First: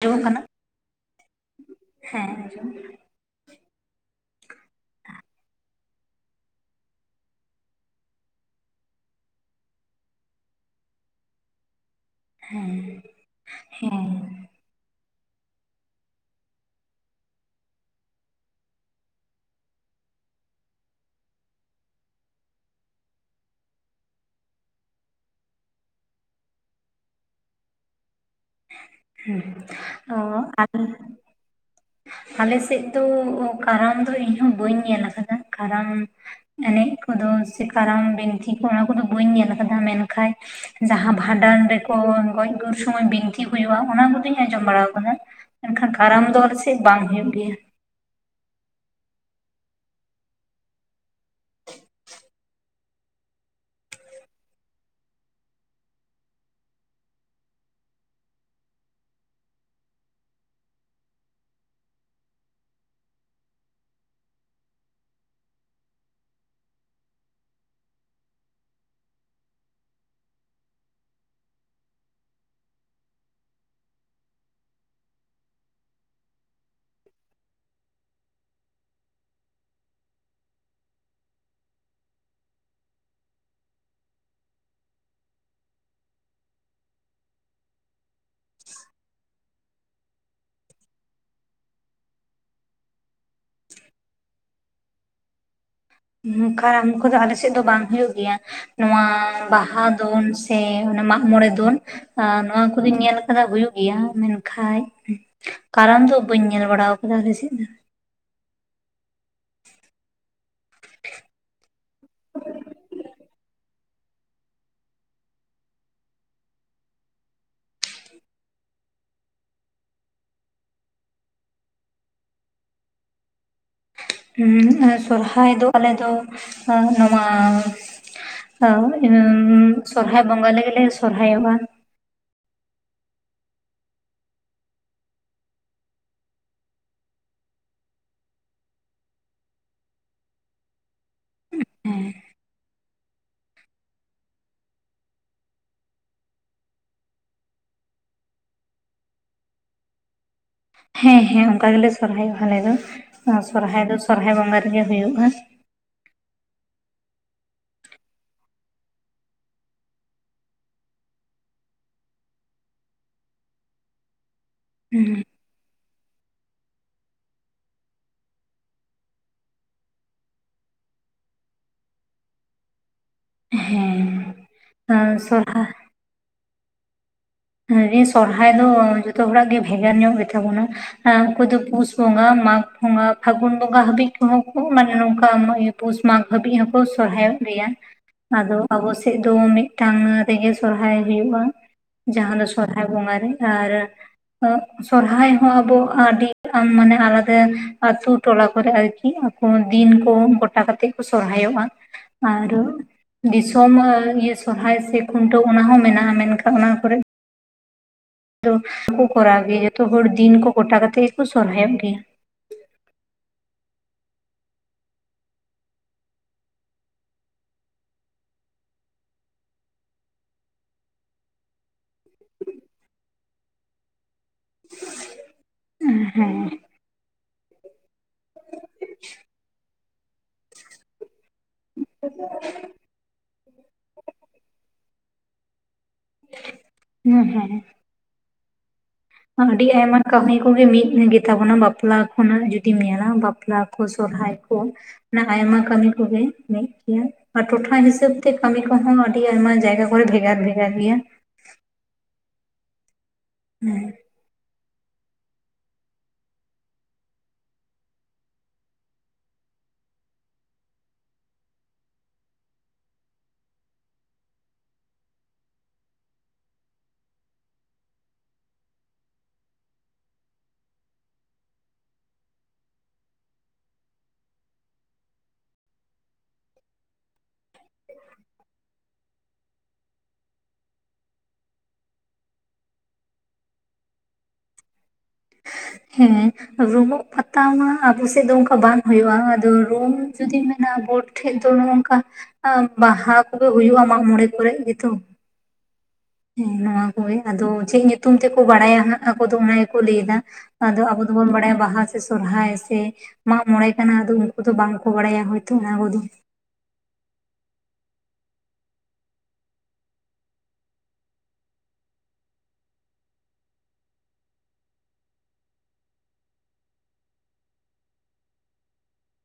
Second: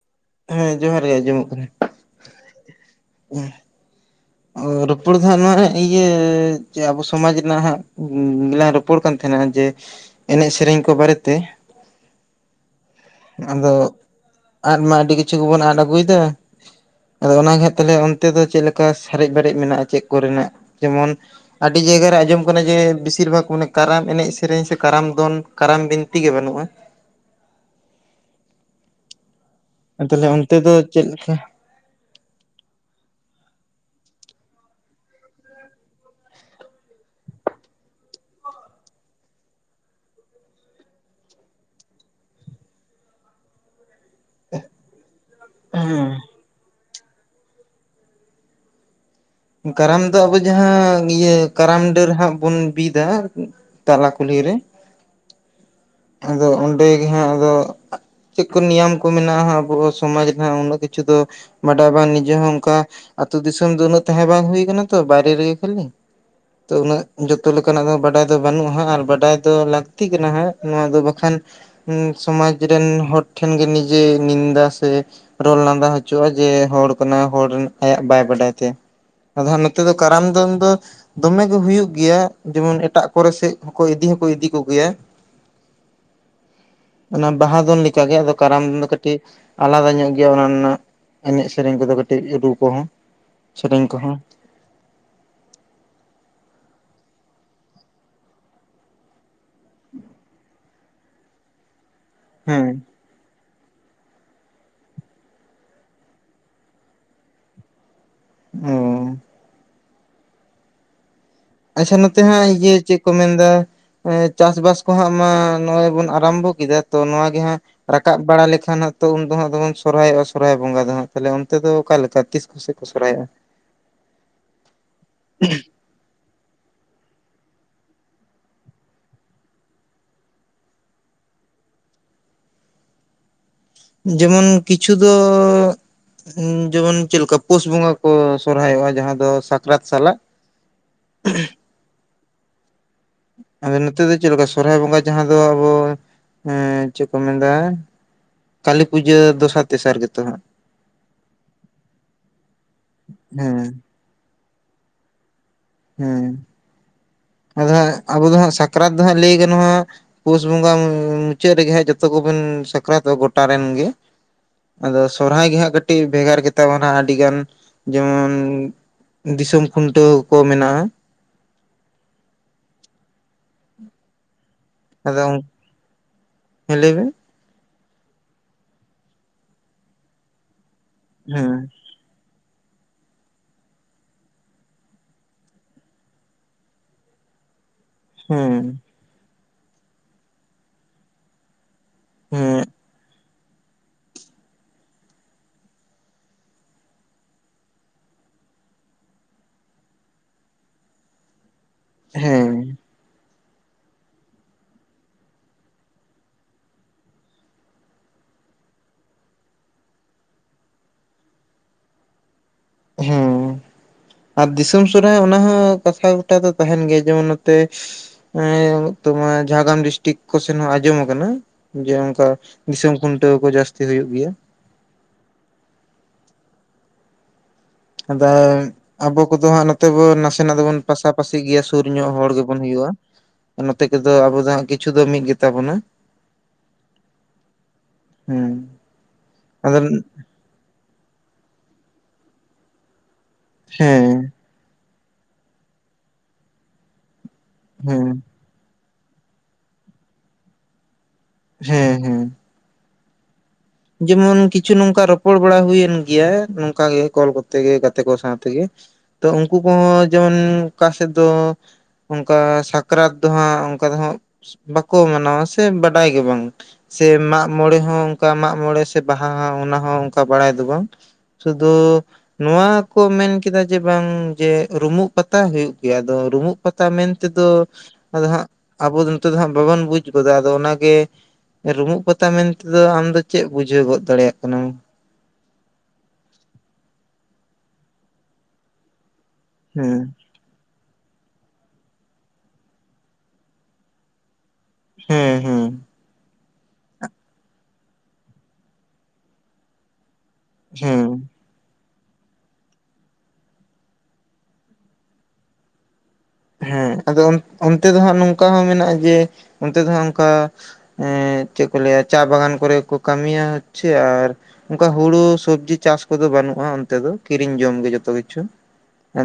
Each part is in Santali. ᱟᱸᱡᱚᱢᱚᱜ ᱠᱟᱱᱟ ᱦᱮᱸ ᱡᱚᱦᱟᱨ ᱜᱮ ᱟᱸᱡᱚᱢᱚᱜ ᱠᱟᱱᱟ᱾ ᱦᱮᱸ ᱟᱸᱡᱚᱢ ᱚ ᱨᱚᱯᱚᱲ ᱫᱚ ᱦᱟᱸᱜ ᱱᱚᱣᱟ ᱤᱭᱟᱹ ᱟᱵᱚ ᱥᱚᱢᱟᱡᱽ ᱨᱮᱱᱟᱜ ᱦᱟᱸᱜ ᱞᱟᱝ ᱨᱚᱯ ᱨᱚᱯᱚᱲ ᱠᱟᱱ ᱛᱟᱦᱮᱱᱟ᱾ ᱡᱮ ᱮᱱᱮᱡ ᱥᱮᱨᱮᱧ ᱠᱚ ᱵᱟᱨᱮᱛᱮ᱾ ᱦᱩᱸ ᱟᱫᱚ ᱟᱫ ᱢᱟ ᱟᱹᱰᱤ ᱠᱤᱪᱷᱩ ᱜᱮᱵᱚᱱ ᱟᱫ ᱟᱹᱜᱩᱭᱮᱫᱟ᱾ ᱟᱫᱚ ᱚᱱᱟᱜᱮ ᱛᱟᱦᱮ ᱚᱱᱛᱮ ᱫᱚ ᱪᱮᱫ ᱞᱮᱠᱟ, ᱥᱟᱨᱮᱡ ᱵᱟᱨᱮᱡ ᱢᱮᱱᱟᱜ-ᱟ ᱪᱮᱫ ᱠᱚᱨᱮᱱᱟᱜ ᱡᱮᱢᱚᱱ ᱟᱹᱰᱤ ᱡᱟᱭᱜᱟᱨ ᱨᱮ ᱟᱸᱡᱚᱢ ᱠᱟᱱᱟ ᱡᱮ, ᱵᱤᱥᱤᱨ ᱵᱷᱟᱜᱽ ᱢᱟᱱᱮ ᱠᱟᱨᱟᱢ ᱮᱱᱮᱡ ᱥᱮᱨᱮᱧ ᱥᱮ ᱠᱟᱨᱟᱢ ᱫᱚ ᱠᱟᱨᱟᱢ ᱵᱤᱱᱛᱤ ᱜᱮ ᱵᱟᱹᱱᱩᱜ-ᱟ᱾ ᱛᱟᱦᱚᱞᱮ ᱚᱱᱛᱮ ᱫᱚ ᱪᱮᱫ ᱞᱮᱠᱟ [unintelligible] ᱟᱞᱮ ᱥᱮᱫ ᱫᱳ ᱠᱟᱨᱟᱢ ᱫᱚ ᱤᱧᱦᱚ ᱵᱟᱹᱧ ᱧᱮᱞ ᱠᱟᱫᱟ ᱠᱟᱨᱟᱢ ᱮᱱᱮᱡ ᱠᱚᱫᱚ ᱥᱮ ᱠᱟᱨᱟᱢ ᱵᱤᱱᱛᱤ ᱠᱚ ᱚᱱᱟ ᱠᱚᱫᱚ ᱵᱟᱹᱧ ᱧᱮᱞ ᱠᱟᱫᱟ ᱢᱮᱱᱠᱦᱟᱡ ᱡᱟᱦᱟᱸ ᱵᱷᱟᱸᱰᱟᱱ ᱨᱮᱠᱚ ᱜᱚᱡ ᱜᱩᱨ ᱥᱚᱢᱚᱭ ᱵᱤᱱᱛᱤ ᱛᱤ ᱦᱩᱭᱩᱜᱼᱟ᱾ ᱚᱱᱟ ᱠᱚᱫᱚᱧ ᱟᱸᱡᱚᱢ ᱵᱟᱲᱟ ᱟᱠᱟᱫᱟ᱾ ᱢᱮᱱᱠᱷᱟᱱ ᱠᱟᱨᱟᱢ ᱦᱮᱸ ᱫᱚ ᱟᱞᱮ ᱪᱮᱫ ᱵᱟᱝ ᱦᱳᱭ ᱜᱮᱭᱟ᱾ ᱠᱟᱨᱟᱢ ᱫᱚ ᱟᱵᱚ ᱡᱟᱦᱟᱸ ᱤᱭᱟᱹ ᱠᱟᱨᱟᱢ ᱰᱟᱹᱨ ᱦᱟᱸᱜ ᱵᱚᱱ ᱵᱤᱫ ᱟ᱾ ᱛᱟᱞᱟ ᱠᱩᱞᱦᱤᱨᱮ ᱟᱫᱚ ᱚᱸᱰᱮ ᱜᱮ ᱦᱟᱸᱜ ᱟᱫᱚ ᱪᱮᱫ ᱠᱚ ᱱᱤᱭᱟᱢ ᱠᱚ ᱢᱮᱱᱟᱜ-ᱟ ᱟᱵᱚᱣᱟᱜ ᱥᱚᱢᱟᱡᱽ ᱨᱮ ᱦᱟᱸᱜ ᱩᱱᱟᱹᱜ ᱠᱤᱪᱷᱩ ᱫᱚ᱾ ᱵᱟᱰᱟᱭ ᱵᱟᱝ ᱱᱤᱡᱮ ᱦᱚᱸ ᱚᱝᱠᱟ ᱟᱹᱛᱳ ᱫᱤᱥᱚᱢ ᱫᱚ ᱩᱱᱟᱹᱜ ᱛᱟᱦᱮᱸ ᱵᱟᱝ ᱦᱩᱭ ᱠᱟᱱᱟ᱾ ᱛᱚ ᱵᱟᱭᱨᱮ ᱨᱮᱜᱮ ᱠᱷᱟᱹᱞᱤ ᱛᱚ ᱩᱱᱟᱹᱜ ᱡᱚᱛᱚ ᱞᱮᱠᱟᱱᱟᱜ ᱫᱚ ᱵᱟᱰᱟᱭ ᱫᱚ ᱵᱟᱹᱱᱩᱜᱼᱟ᱾ ᱟᱨ ᱵᱟᱰᱟᱭ ᱫᱚ ᱞᱟᱹᱠᱛᱤ ᱠᱟᱱᱟ ᱦᱟᱜ ᱱᱚᱣᱟ ᱫᱚ ᱵᱟᱠᱷᱟᱱ ᱥᱚᱢᱟᱡ ᱨᱮᱱ ᱦᱚᱲ ᱴᱷᱮᱱ ᱜᱮ ᱱᱤᱡᱮ ᱱᱤᱫᱟ ᱥᱮ ᱨᱚᱲ ᱞᱟᱸᱫᱟ ᱦᱚᱪᱩᱜ-ᱟ ᱡᱮ ᱦᱚᱲ ᱠᱟᱱᱟ, ᱦᱚᱲ ᱟᱭᱟᱜ ᱵᱟᱭ ᱵᱟᱰᱟᱭ ᱛᱟᱭᱟ ᱟᱫᱚ ᱦᱟᱜ ᱱᱚᱛᱮ ᱫᱚ ᱠᱟᱨᱟᱢ ᱫᱚᱱ ᱫᱚ ᱫᱚᱢᱮ ᱜᱮ ᱦᱩᱭᱩᱜ ᱜᱮᱭᱟ, ᱡᱮᱢᱚᱱ ᱮᱴᱟᱜ ᱠᱚᱨᱮ ᱥᱮᱫ ᱦᱚᱸ ᱤᱫᱤ ᱦᱚᱸᱠᱚ ᱤᱫᱤ ᱠᱚᱜᱮᱭᱟ᱾ ᱚᱱᱟ ᱵᱟᱦᱟ ᱫᱚᱱ ᱞᱤᱠᱟ ᱜᱤ ᱟᱫᱚ ᱠᱟᱨᱟᱢ ᱫᱚ ᱠᱟᱹᱴᱤᱡ ᱟᱞᱟᱫᱟ ᱧᱚᱜ ᱜᱮᱭᱟ ᱚᱱᱟ ᱨᱮᱱᱟᱜ ᱮᱱᱮᱡ ᱥᱮᱨᱮᱧ ᱠᱚᱫᱚ ᱠᱟᱹᱴᱤᱡ ᱨᱩ ᱠᱚᱦᱚᱸ ᱥᱮᱨᱮᱧ ᱠᱚᱦᱚᱸ ᱱᱚᱝ ᱠᱟᱨᱟᱢ ᱠᱚᱫᱚ ᱟᱞᱮᱥᱮᱫ ᱫᱚ ᱵᱟᱝ ᱦᱩᱭᱩᱜ ᱜᱮᱭᱟ᱾ ᱱᱚᱣᱟ ᱵᱟᱦᱟ ᱫᱚᱱ ᱥᱮ ᱚᱱᱮ ᱢᱟᱜ ᱢᱚᱬᱮ ᱫᱚᱱ ᱟᱸ ᱱᱚᱶᱟ ᱦᱮᱸ ᱠᱚᱫᱚᱧ ᱧᱮᱞ ᱠᱟᱫᱟ ᱦᱩᱭᱩᱜ ᱜᱮᱭᱟ ᱢᱮᱱᱠᱷᱟᱡ ᱠᱟᱨᱚᱢ ᱫᱚ ᱵᱟᱹᱧ ᱧᱮᱞ ᱵᱟᱲᱟᱣ ᱠᱟᱫᱟ ᱟᱞᱮᱥᱮᱫ ᱫᱚ᱾ ᱚ [inaudible] ᱟᱪᱪᱷᱟ ᱱᱚᱛᱮ ᱦᱟᱸᱜ ᱤᱭᱟᱹ ᱪᱮᱫ ᱠᱚ ᱢᱮᱱᱫᱟ ᱮᱸ ᱪᱟᱥᱵᱟᱥ ᱠᱚᱦᱟᱸᱜ ᱢᱟ ᱱᱚᱜᱼᱚᱭ ᱵᱚᱱ ᱟᱨᱟᱢᱵᱚ ᱠᱮᱫᱟ ᱛᱚ ᱱᱚᱣᱟᱜ ᱜᱮ ᱦᱟᱸᱜ ᱨᱟᱠᱟᱵ ᱵᱟᱲᱟ ᱞᱮᱠᱷᱟᱱ ᱦᱟᱸᱜ ᱛᱚ ᱩᱱ ᱫᱚ ᱦᱟᱸᱜ ᱫᱚᱢᱮᱢ ᱥᱚᱨᱦᱟᱭᱚᱜᱼᱟ ᱥᱚᱨᱦᱟᱭ ᱵᱚᱸᱜᱟ ᱫᱚ ᱦᱟᱸᱜ ᱛᱟᱦᱚᱞᱮ ᱚᱱᱛᱮ ᱫᱚ ᱚᱠᱟ ᱞᱮᱠᱟ ᱛᱤᱥ ᱥᱮᱜ ᱠᱚ ᱥᱚᱨᱦᱟᱭᱚᱜᱼᱟ ᱦᱩᱸ ᱩᱸ ᱟᱨ ᱥᱚᱨᱦᱟᱭ ᱫᱚ ᱟᱞᱮ ᱫᱚ ᱟᱸᱜ ᱱᱚᱣᱟ ᱟᱸ ᱮᱢ ᱥᱚᱨᱦᱟᱭ ᱵᱚᱸᱜᱟ ᱞᱮᱜᱮ ᱞᱮ ᱥᱚᱨᱦᱟᱭᱚᱜᱼᱟ᱾ ᱡᱮᱢᱚᱱ ᱠᱤᱪᱷᱩ ᱫᱚ ᱡᱮᱢᱚᱱ ᱪᱮᱫᱞᱮᱠᱟ ᱯᱳᱥ ᱵᱚᱸᱜᱟ ᱠᱚ ᱥᱚᱨᱦᱟᱭᱚᱜᱼᱟ ᱡᱟᱦᱟᱸ ᱫᱚ ᱥᱟᱠᱨᱟᱛ ᱥᱟᱞᱟᱜ᱾ [inaudible] ᱟᱫᱚ ᱱᱚᱛᱮ ᱫᱚ ᱪᱮᱫ ᱞᱮᱠᱟ ᱥᱚᱨᱦᱟᱭ ᱵᱚᱸᱜᱟ ᱡᱟᱦᱟᱸ ᱫᱚ ᱟᱵᱚ ᱮᱸ ᱪᱮᱫ ᱠᱚ ᱢᱮᱱᱫᱟ ᱠᱟᱹᱞᱤ ᱯᱩᱡᱟᱹ ᱫᱚᱥᱟᱨ ᱛᱮᱥᱟᱨ ᱜᱮ ᱛᱚ ᱦᱟᱸᱜ ᱦᱮᱸ ᱦᱮᱸ ᱚᱱᱠᱟ ᱜᱮᱞᱮ ᱥᱚᱨᱦᱟᱭᱚᱜᱼᱟ ᱟᱞᱮ ᱫᱚ ᱦᱮᱸ ᱥᱚᱨᱦᱟᱭ ᱫᱚ ᱥᱚᱨᱦᱟᱭ ᱵᱚᱸᱜᱟ ᱨᱮᱜᱮ ᱦᱩᱭᱩᱜᱼᱟ᱾ ᱦᱮᱸ, ᱟᱫᱚ ᱦᱟᱸᱜ ᱟᱵᱚ ᱫᱚ ᱦᱟᱸᱜ ᱥᱟᱠᱨᱟᱛ ᱫᱚ ᱦᱟᱸᱜ ᱞᱟᱹᱭ ᱜᱟᱱᱚᱜᱼᱟ ᱯᱳᱥ ᱵᱚᱸᱜᱟ ᱢᱩᱪᱟᱹᱫ ᱨᱮᱜᱮ ᱦᱟᱸᱜ ᱡᱚᱛᱚ ᱠᱚᱵᱮᱱ ᱥᱟᱠᱨᱟᱛᱚᱜ ᱜᱚᱴᱟ ᱨᱮᱱ ᱜᱮ᱾ ᱟᱫᱚ ᱥᱚᱨᱦᱟᱭ ᱜᱮ ᱦᱟᱸᱜ ᱠᱟᱹᱴ ᱴᱤᱡ ᱵᱷᱮᱜᱟᱨ ᱜᱮᱛᱟ ᱵᱚᱱᱟ ᱟᱹᱰᱤ ᱜᱟᱱ ᱡᱮᱢᱚᱱ ᱫᱤᱥᱚᱢ ᱠᱷᱩᱱᱴᱟᱹᱣ ᱠᱚ ᱢᱮᱱᱟᱜᱼᱟ ᱦᱮᱸ ᱟᱫᱚᱢ, ᱥᱚᱨᱦᱟᱭ ᱦᱮᱸ ᱞᱟᱹᱭ ᱢᱮ ᱞᱟᱹᱭ ᱫᱟᱹᱧ ᱥᱚᱨᱦᱟᱭ ᱫᱚ ᱡᱚᱛᱚ ᱦᱚᱲᱟᱜ ᱜᱮ ᱵᱷᱮᱜᱟᱨ ᱧᱚᱜ ᱜᱮᱛᱟ ᱵᱚᱱᱟ ᱟᱨ ᱩᱱᱠᱩ ᱦᱮᱸ ᱫᱚ ᱯᱩᱥ ᱵᱚᱸᱜᱟ ᱢᱟᱜᱽ ᱵᱚᱸᱜᱟ ᱯᱷᱟᱹᱜᱩᱱ ᱵᱚᱸᱜᱟ ᱦᱟᱹᱵᱤᱡ ᱠᱚᱦᱚᱸ ᱠᱩ ᱢᱟᱱᱮ ᱱᱚᱝᱠᱟ ᱯᱩᱥ ᱢᱟᱜᱽ ᱦᱟᱹᱵᱤᱡ ᱦᱚᱸᱠᱚ ᱥᱚᱨᱦᱟᱭᱚᱜ ᱜᱮᱭᱟ᱾ ᱟᱫᱚ ᱦᱮᱸ ᱟᱵᱚ ᱥᱮᱫ ᱫᱚ ᱢᱤᱫᱴᱟᱝ ᱨᱮᱜᱮ ᱥᱚᱨᱦᱟᱭ ᱦᱩᱭᱩᱜᱼᱟ᱾ ᱡᱟᱦᱟᱸ ᱫᱚ ᱦᱮᱸ ᱥᱚᱨᱦᱟᱭ ᱵᱚᱸᱜᱟ ᱨᱮ ᱟᱨ ᱟᱸᱜ ᱥᱚᱨᱦᱟᱭ ᱦᱚᱸ ᱟᱵᱚ ᱟᱹᱰᱤ ᱢᱟᱱᱮ ᱟᱞᱟᱫᱟ ᱟᱹᱛᱩ ᱴᱚᱞᱟ ᱠᱚᱨᱮ ᱟᱨᱠᱤ ᱟᱸ ᱠᱳᱱᱳ ᱫᱤᱱ ᱠᱚ ᱜᱚᱴᱟ ᱠᱟᱛᱮᱫ ᱠᱚ ᱥᱚᱨᱦᱟᱭᱚᱜᱼᱟ᱾ ᱦᱮᱸ ᱟᱨᱚ ᱫᱤᱥᱚᱢ ᱤᱭᱟᱹ ᱥᱚᱨᱦᱟᱭ ᱥᱮ ᱠᱷᱩᱱᱴᱟᱹᱣ ᱚᱱᱟ ᱦᱚᱸ ᱢᱮᱱᱟᱜᱼᱟ ᱢᱮᱱᱠᱷᱟ ᱚᱱᱟ ᱠᱚᱨᱮᱱ ᱫᱚ ᱠᱚ ᱠᱚᱨᱟᱣ ᱜᱮᱭᱟ ᱡᱚᱛᱚ ᱦᱚᱲ ᱫᱤᱱ ᱠᱚ ᱜᱚᱴᱟ ᱠᱟᱛᱮᱫ ᱜᱮᱠᱚ ᱥᱚᱨᱦᱟᱭᱚᱜ ᱜᱮᱭᱟ᱾ ᱦᱮᱸ ᱟᱨ ᱫᱤᱥᱚᱢ ᱥᱚᱨᱦᱟᱭ ᱚᱱᱟ ᱦᱚᱸ ᱠᱟᱛᱷᱟ ᱜᱚᱴᱟ ᱫᱚ ᱛᱟᱦᱮᱸᱱ ᱜᱮᱭᱟ ᱡᱮᱢᱚᱱ ᱱᱚᱛᱮ ᱮᱸᱭ ᱚᱱᱚᱠ ᱛᱳᱢᱟᱨ ᱡᱷᱟᱲᱜᱨᱟᱢ ᱰᱤᱥᱴᱤᱠ ᱠᱚᱥᱮᱱ ᱦᱚᱸ ᱟᱸᱡᱚᱢ ᱟᱠᱟᱱᱟ᱾ ᱡᱮ ᱚᱱᱠᱟ ᱫᱤᱥᱚᱢ ᱠᱷᱩᱱᱴᱟᱹᱣ ᱠᱚ ᱡᱟᱹᱥᱛᱤ ᱦᱩᱭᱩᱜ ᱜᱮᱭᱟ᱾ ᱦᱮᱸ ᱟᱫᱟᱭᱮᱢ ᱟᱵᱚ ᱠᱚᱫᱚ ᱦᱟᱸᱜ ᱱᱚᱛᱮ ᱵᱚᱱ ᱱᱟᱥᱮᱱᱟᱜ ᱫᱚᱵᱚᱱ ᱯᱟᱥᱟᱯᱟᱹᱥᱤ ᱜᱮᱭᱟ ᱥᱩᱨ ᱧᱚᱜ ᱦᱚᱲ ᱜᱮᱵᱚᱱ ᱦᱩᱭᱩᱜᱼᱟ᱾ ᱱᱚᱛᱮ ᱠᱚᱫᱚ ᱟᱵᱚ ᱫᱚ ᱦᱟᱸᱜ ᱠᱤᱪᱷᱩ ᱫᱚ ᱢᱤᱫ ᱜᱮᱛᱟ ᱵᱚᱱᱟ᱾ ᱦᱮᱸ ᱦᱮᱸ᱾ ᱦᱮᱸ᱾ ᱟᱹᱰᱤ ᱟᱫᱚ ᱟᱭᱢᱟ ᱠᱟᱹᱢᱤ ᱠᱚᱜᱤ ᱢᱤᱫ ᱜᱮᱛᱟᱵᱚᱱᱟ ᱵᱟᱯᱞᱟ ᱠᱷᱚᱱᱟᱜ ᱡᱩᱫᱤᱢ ᱧᱮᱞᱟ ᱵᱟᱯ ᱵᱟᱯᱞᱟ ᱠᱚ ᱦᱮᱸ ᱥᱚᱨᱦᱟᱭ ᱠᱚ ᱚᱱᱟ ᱟᱭᱢᱟ ᱠᱟᱹᱢᱤ ᱠᱚᱜᱮ ᱢᱤᱫ ᱜᱮᱭᱟ ᱟᱨ ᱴᱚᱴᱷᱟ ᱦᱮᱸ ᱦᱤᱥᱟᱹᱵ ᱛᱮ ᱠᱟᱹᱢᱤ ᱠᱚᱦᱚᱸ ᱟᱹᱰᱤ ᱟᱭᱢᱟ ᱡᱟᱭᱜᱟ ᱠᱚᱨᱮ ᱵᱷᱮᱜᱟᱨ ᱵᱷᱮᱜᱟᱨ ᱜᱮᱭᱟ᱾ ᱦᱮᱸ ᱦᱮᱸ᱾ [inaudible] ᱡᱮᱢᱚᱱ ᱠᱤᱪᱷᱩ ᱱᱚᱝᱠᱟ ᱨᱚᱯᱚᱲ ᱵᱟᱲᱟ ᱦᱩᱭᱮᱱ ᱜᱮᱭᱟ ᱱᱚᱝᱠᱟ ᱜᱮ ᱠᱚᱞ ᱠᱚᱛᱮ ᱜᱮ ᱜᱟᱛᱮ ᱠᱚ ᱥᱟᱶ ᱛᱮᱜᱮ ᱛᱚ ᱩᱱᱠᱩ ᱠᱚᱦᱚᱸ ᱡᱮᱢᱚᱱ ᱚᱠᱟ ᱥᱮᱫ ᱫᱚ ᱚᱱᱠᱟ ᱥᱟᱠᱨᱟᱛ ᱫᱚᱦᱟᱸᱜ ᱚᱱᱠᱟ ᱫᱚ ᱦᱟᱸᱜ ᱵᱟᱠᱚ ᱢᱟᱱᱟᱣᱟ ᱥᱮ ᱵᱟᱰᱟᱭ ᱜᱮ ᱵᱟᱝ ᱥᱮ ᱢᱟᱜ ᱢᱚᱬᱮ ᱦᱚᱸ ᱚᱱᱠᱟ ᱢᱟᱜᱽ ᱢᱚᱬᱮ ᱥᱮ ᱵᱟᱦᱟ ᱦᱚᱸ ᱚᱱᱟ ᱦᱚᱸ ᱚᱱᱠᱟ ᱵᱟᱲᱟᱭ ᱫᱚ ᱵᱟᱝ ᱥᱩᱫᱷᱩ ᱱᱚᱣᱟ ᱠᱚ ᱢᱮᱱᱠᱟᱫᱟ ᱡᱮ ᱵᱟᱝ ᱡᱮ ᱨᱩᱢᱩᱜ ᱯᱟᱛᱟ ᱦᱩᱭᱩᱜ ᱜᱮᱭᱟ ᱟᱫᱚ ᱨᱩᱢᱩᱜ ᱯᱟᱛᱟ ᱢᱮᱱ ᱛᱮᱫᱚ ᱟᱫᱚ ᱦᱟᱸᱜ ᱟᱵᱚ ᱱᱚᱛᱮ ᱫᱚ ᱦᱟᱸᱜ ᱵᱟᱵᱚᱱ ᱵᱩᱡᱽ ᱜᱚᱫᱟ ᱟᱫᱚ ᱚᱱᱟᱜᱮ ᱨᱩᱢᱩᱜ ᱯᱟᱛᱟ ᱢᱮᱱᱛᱮᱫᱚ ᱟᱢ ᱫᱚ ᱪᱮᱜ ᱵᱩᱡᱷᱟᱹᱣ ᱜᱚᱫ ᱫᱟᱲᱮᱭᱟᱜ ᱠᱟᱱᱟᱢ? ᱦᱮᱸ ᱨᱩᱢᱩᱜ ᱯᱟᱛᱟ ᱢᱟ ᱟᱵᱚ ᱥᱮᱜ ᱫᱚ ᱚᱝᱠᱟ ᱵᱟᱝ ᱦᱩᱭᱩᱜᱼᱟ ᱟᱫᱚ ᱨᱩᱢ ᱦᱮᱸ ᱡᱩᱫᱤ ᱢᱮᱱᱟᱜᱟ ᱵᱳᱴ ᱴᱷᱮᱡ ᱫᱚ ᱱᱚᱜᱚᱝᱠᱟ ᱵᱟᱦᱟ ᱠᱚᱫᱚ ᱦᱩᱭᱩᱜᱼᱟ ᱢᱟᱜ ᱢᱚᱬᱮ ᱠᱚᱨᱮᱜ ᱜᱮᱛᱚ᱾ ᱦᱮᱸ ᱦᱮᱸ᱾ ᱦᱮᱸ ᱱᱚᱶᱟ ᱠᱚᱜᱮ ᱟᱫᱚ ᱪᱮᱜ ᱧᱩᱛᱩᱢ ᱛᱮᱠᱚ ᱵᱟᱲᱟᱭᱟ ᱦᱟᱜ ᱟᱠᱚᱫᱩᱢ ᱚᱱᱟ ᱜᱮᱠᱚ ᱞᱟᱹᱭᱫᱟ᱾ ᱟᱫᱚ ᱟᱵᱚ ᱦᱮᱸ ᱫᱚᱵᱚᱱ ᱵᱟᱲᱟᱭᱟ ᱵᱟᱦᱟ ᱥᱚᱨᱦᱟᱭ ᱥᱮ ᱢᱟᱜ ᱢᱚᱬᱮ ᱠᱟᱱᱟ ᱟᱫᱚ ᱩᱱᱠᱩ ᱫᱚ ᱵᱟᱝ ᱠᱚ ᱵᱟᱲᱟᱭᱟ ᱦᱚᱭᱛᱚ ᱚᱱᱟ ᱠᱚᱫᱚ᱾ ᱦᱮᱸ ᱟᱫᱚ ᱚᱱ ᱚᱱᱛᱮ ᱫᱚ ᱦᱟᱸᱜ ᱱᱚᱝᱠᱟ ᱦᱚᱸ ᱢᱮᱱᱟᱜᱼᱟ ᱡᱮ ᱚᱱᱛᱮ ᱫᱚᱦᱟᱸᱜ ᱚᱝᱠᱟ ᱦᱮᱸ ᱪᱮᱜ ᱠᱚ ᱞᱟᱹᱭᱟ ᱪᱟ ᱵᱟᱜᱟᱱ ᱠᱚᱨᱮ ᱠᱚ ᱠᱟᱹᱢᱤᱭᱟ ᱦᱚᱪᱷᱮ ᱟᱨ ᱚᱱᱠᱟ ᱦᱩᱲᱩ ᱥᱚᱵᱡᱤ ᱪᱟᱥ ᱠᱚᱫᱚ ᱵᱟᱹᱱᱩᱜᱼᱟ ᱚᱱᱛᱮ ᱫᱚ ᱠᱤᱨᱤᱧ ᱡᱚᱢᱜᱮ ᱡᱚᱛᱚ ᱠᱤᱪᱷᱩ᱾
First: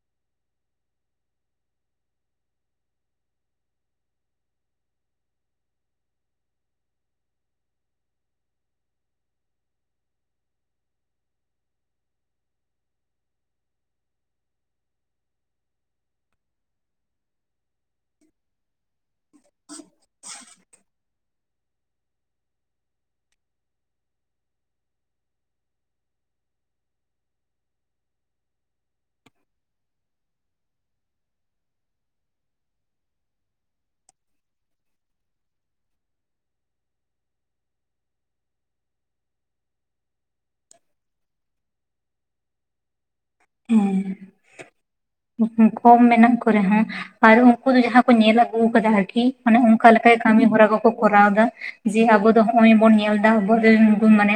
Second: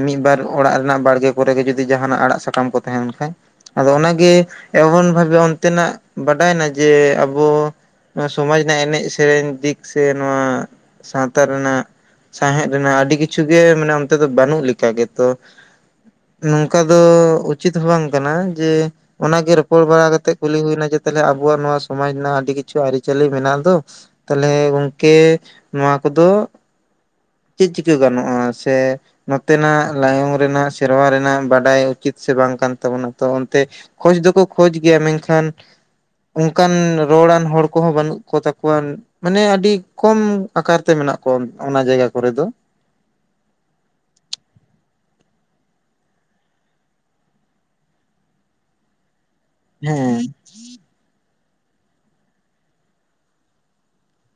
ᱢᱤᱫᱵᱟᱨ ᱚᱲᱟᱜ ᱨᱮᱱᱟᱜ ᱵᱟᱲᱜᱮ ᱠᱚᱨᱮᱜᱮ ᱡᱚᱫᱤ ᱡᱟᱦᱟᱱᱟᱜ ᱟᱲᱟᱜ ᱥᱟᱠᱟᱢ ᱠᱚ ᱛᱮᱦᱮᱱ ᱠᱷᱟᱡ᱾ ᱟᱫᱚ ᱚᱱᱟᱜᱮ ᱮᱢᱚᱱ ᱵᱷᱟᱵᱮ ᱚᱱᱛᱮᱱᱟᱜ ᱵᱟᱰᱟᱭᱮᱱᱟ ᱡᱮ ᱟᱵᱚ ᱱᱚᱣᱟ ᱥᱚᱢᱟᱡᱽ ᱨᱮᱱᱟᱜ ᱮᱱᱮᱡ ᱥᱮᱨᱮᱧ ᱫᱤᱠ ᱥᱮ ᱱᱚᱣᱟ ᱥᱟᱶᱛᱟ ᱨᱮᱱᱟᱜ ᱥᱟᱦᱮᱫ ᱨᱮᱱᱟᱜ ᱟᱹᱰᱤ ᱠᱤᱪᱷᱩ ᱜᱮ ᱢᱟᱱᱮ ᱚᱱᱛᱮ ᱫᱚ ᱵᱟᱹᱱᱩᱜ ᱞᱮᱠᱟ ᱜᱮᱛᱚ᱾ ᱱᱚᱝᱠᱟ ᱫᱚ ᱩᱪᱤᱛ ᱦᱚᱸ ᱵᱟᱝ ᱠᱟᱱᱟ ᱡᱮ ᱚᱱᱟᱜᱮ ᱨᱚᱯᱚᱲ ᱵᱟᱲᱟ ᱠᱟᱛᱮᱜ ᱠᱩᱞᱤ ᱦᱩᱭᱱᱟ ᱡᱮ ᱛᱟᱦᱞᱮ ᱟᱵᱚᱣᱟᱜ ᱱᱚᱣᱟ ᱥᱚᱢᱟᱡ ᱨᱮᱱᱟᱜ ᱟᱹᱰᱤ ᱠᱤᱪᱷᱩ ᱟᱹᱨᱤᱪᱟᱹᱞᱤ ᱢᱮᱱᱟᱜ ᱫᱚ, ᱛᱟᱦᱚᱞᱮ ᱜᱚᱝᱠᱮ ᱱᱚᱣᱟ ᱠᱚᱫᱚ ᱪᱮᱫ ᱪᱤᱠᱟᱹ ᱜᱟᱱᱚᱜᱼᱟ ᱥᱮ ᱱᱚᱛᱮᱱᱟᱜ ᱞᱟᱭᱚᱝ ᱨᱮᱱᱟᱜ ᱥᱮᱨᱣᱟ ᱨᱮ ᱱᱟᱜ ᱵᱟᱰᱟᱭ ᱩᱪᱤᱛ ᱥᱮ ᱵᱟᱝ ᱠᱟᱱ ᱛᱟᱵᱚᱱᱟ ᱛᱚ ᱚᱱᱛᱮ ᱠᱷᱚᱡᱽ ᱫᱚᱠᱚ ᱠᱷᱚᱡᱽ ᱜᱮᱭᱟ ᱢᱮᱱᱠᱷᱟᱱ ᱚᱱᱠᱟᱱ ᱨᱚᱲᱟᱱ ᱦᱚᱲ ᱠᱚᱦᱚᱸ ᱵᱟᱹᱱᱩᱜ ᱠᱚ ᱛᱟᱠᱚᱣᱟᱱ᱾ ᱢᱟᱱᱮ ᱟᱹᱰᱤ ᱠᱚᱢ ᱟᱠᱟᱨ ᱛᱮ ᱢᱮᱱᱟᱜ ᱠᱚᱣᱟ ᱚᱱᱟ ᱡᱟᱭᱜᱟ ᱠᱚᱨᱮ ᱫᱚ᱾ ᱦᱮᱸ ᱠᱚᱢ ᱢᱮᱱᱟᱜ ᱠᱚ ᱨᱮᱦᱚᱸ ᱟᱨ ᱩᱱᱠᱩ ᱫᱚ ᱡᱟᱦᱟᱸ ᱠᱚ ᱧᱮᱞ ᱟᱹᱜᱩᱣ ᱠᱟᱫᱟ ᱟᱨᱠᱤ ᱢᱟᱱᱮ ᱚᱱᱠᱟ ᱞᱮᱠᱟᱭ ᱦᱮᱸ ᱠᱟᱹᱢᱤ ᱦᱚᱨᱟ ᱠᱚ ᱠᱚ ᱠᱚᱨᱟᱣ ᱮᱫᱟ ᱡᱮ ᱟᱵᱚ ᱫᱚ ᱦᱚᱜ ᱚᱭ ᱵᱚᱱ ᱧᱮᱞ ᱫᱟ ᱟᱵᱚ [unintelligible] ᱢᱟᱱᱮ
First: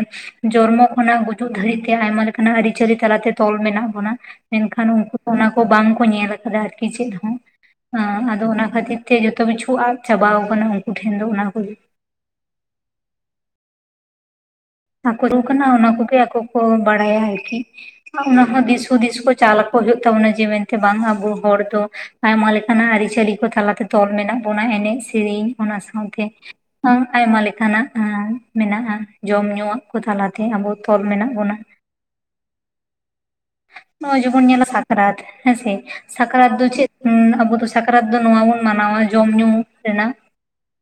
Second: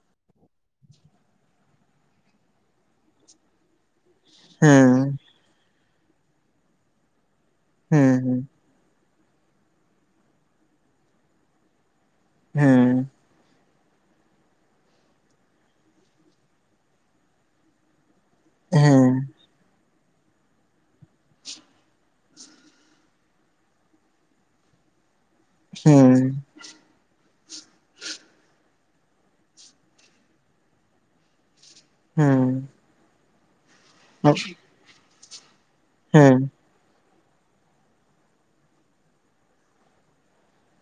ᱡᱚᱱᱢᱚ ᱠᱷᱚᱱᱟᱜ ᱜᱩᱡᱩᱜ ᱫᱷᱟᱹᱨᱤᱡᱛᱮ ᱟᱭᱢᱟ ᱞᱮᱠᱟᱱᱟᱜ ᱟᱹᱨᱤᱪᱟᱹᱞᱤ ᱛᱟᱞᱟᱛᱮ ᱛᱚᱞ ᱢᱮᱱᱟᱜ ᱵᱚᱱᱟ ᱢᱮᱱᱠᱷᱟᱱ ᱩᱱᱠᱩ ᱦᱮᱸ ᱠᱚ ᱚᱱᱟ ᱠᱚ ᱵᱟᱝ ᱠᱚ ᱧᱮᱞ ᱠᱟᱫᱟ ᱟᱨᱠᱤ ᱪᱮᱫ ᱦᱚᱸ ᱟᱫᱚ ᱦᱮᱸ ᱚᱱᱟ ᱠᱷᱟᱹᱛᱤᱨ ᱛᱮ ᱡᱚᱛᱚ ᱠᱤᱪᱷᱩ ᱟᱫ ᱪᱟᱵᱟᱣ ᱠᱟᱱᱟ ᱩᱱᱠᱩ ᱴᱷᱮᱱ ᱫᱚ ᱚᱱᱟ ᱠᱚᱜᱤ ᱦᱮᱸ ᱟᱠᱚ ᱨᱩ ᱠᱟᱱᱟ ᱚᱱᱟ ᱠᱚᱜᱮ ᱟᱠᱚ ᱠᱚ ᱵᱟᱲᱟᱭᱟ ᱟᱨᱠᱤ᱾ ᱟ ᱚᱱᱟᱦᱚ ᱦᱮᱸ ᱦᱮᱸ ᱫᱤᱥᱦᱩᱫᱤᱥ ᱠᱚ ᱪᱟᱞ ᱟᱠᱚ ᱦᱩᱭᱩᱜ ᱛᱟᱵᱚᱱᱟ ᱡᱮ ᱢᱮᱱᱛᱮ ᱵᱟᱝ ᱟᱵᱚ ᱦᱚᱲ ᱫᱚ ᱟᱭᱢᱟ ᱞᱮᱠᱟᱱᱟᱜ ᱟᱹᱨᱤᱪᱟᱹᱞᱤ ᱠᱚ ᱛᱟᱞᱟᱛᱮ ᱛᱚᱞ ᱢᱮᱱᱟᱜ ᱵᱚᱱᱟ ᱮᱱᱮᱡ, ᱥᱮᱨᱮᱧ ᱚᱱᱟ ᱥᱟᱶᱛᱮ ᱦᱮᱸ ᱟ ᱟᱭᱢᱟ ᱞᱮᱠᱟᱱᱟᱜ ᱢᱮᱱᱟᱜᱼᱟ ᱡᱚᱢ ᱧᱩ᱾ ᱱᱚᱣᱟᱜ ᱠᱚ ᱛᱟᱞᱟᱛᱮ ᱟᱵᱚ ᱛᱚᱞ ᱢᱮᱱᱟᱜ ᱵᱚᱱᱟ᱾ ᱦᱮᱸ᱾ ᱱᱚᱜ-ᱚᱭ ᱡᱮᱵᱚᱱ ᱧᱮᱞᱟ ᱥᱟᱠᱨᱟᱛ ᱦᱮᱸᱥᱮ᱾ ᱦᱮᱸ ᱥᱟᱠᱨᱟᱛ ᱫᱚ ᱪᱮᱫ ᱦᱩᱸ ᱱᱟᱜ ᱟᱵᱩ ᱫᱚ ᱥᱟᱠᱨᱟᱛ ᱫᱚ ᱱᱚᱣᱟ ᱵᱩᱱ ᱢᱟᱱᱟᱣᱟ ᱡᱚᱢ ᱧᱩ ᱨᱮᱱᱟᱜ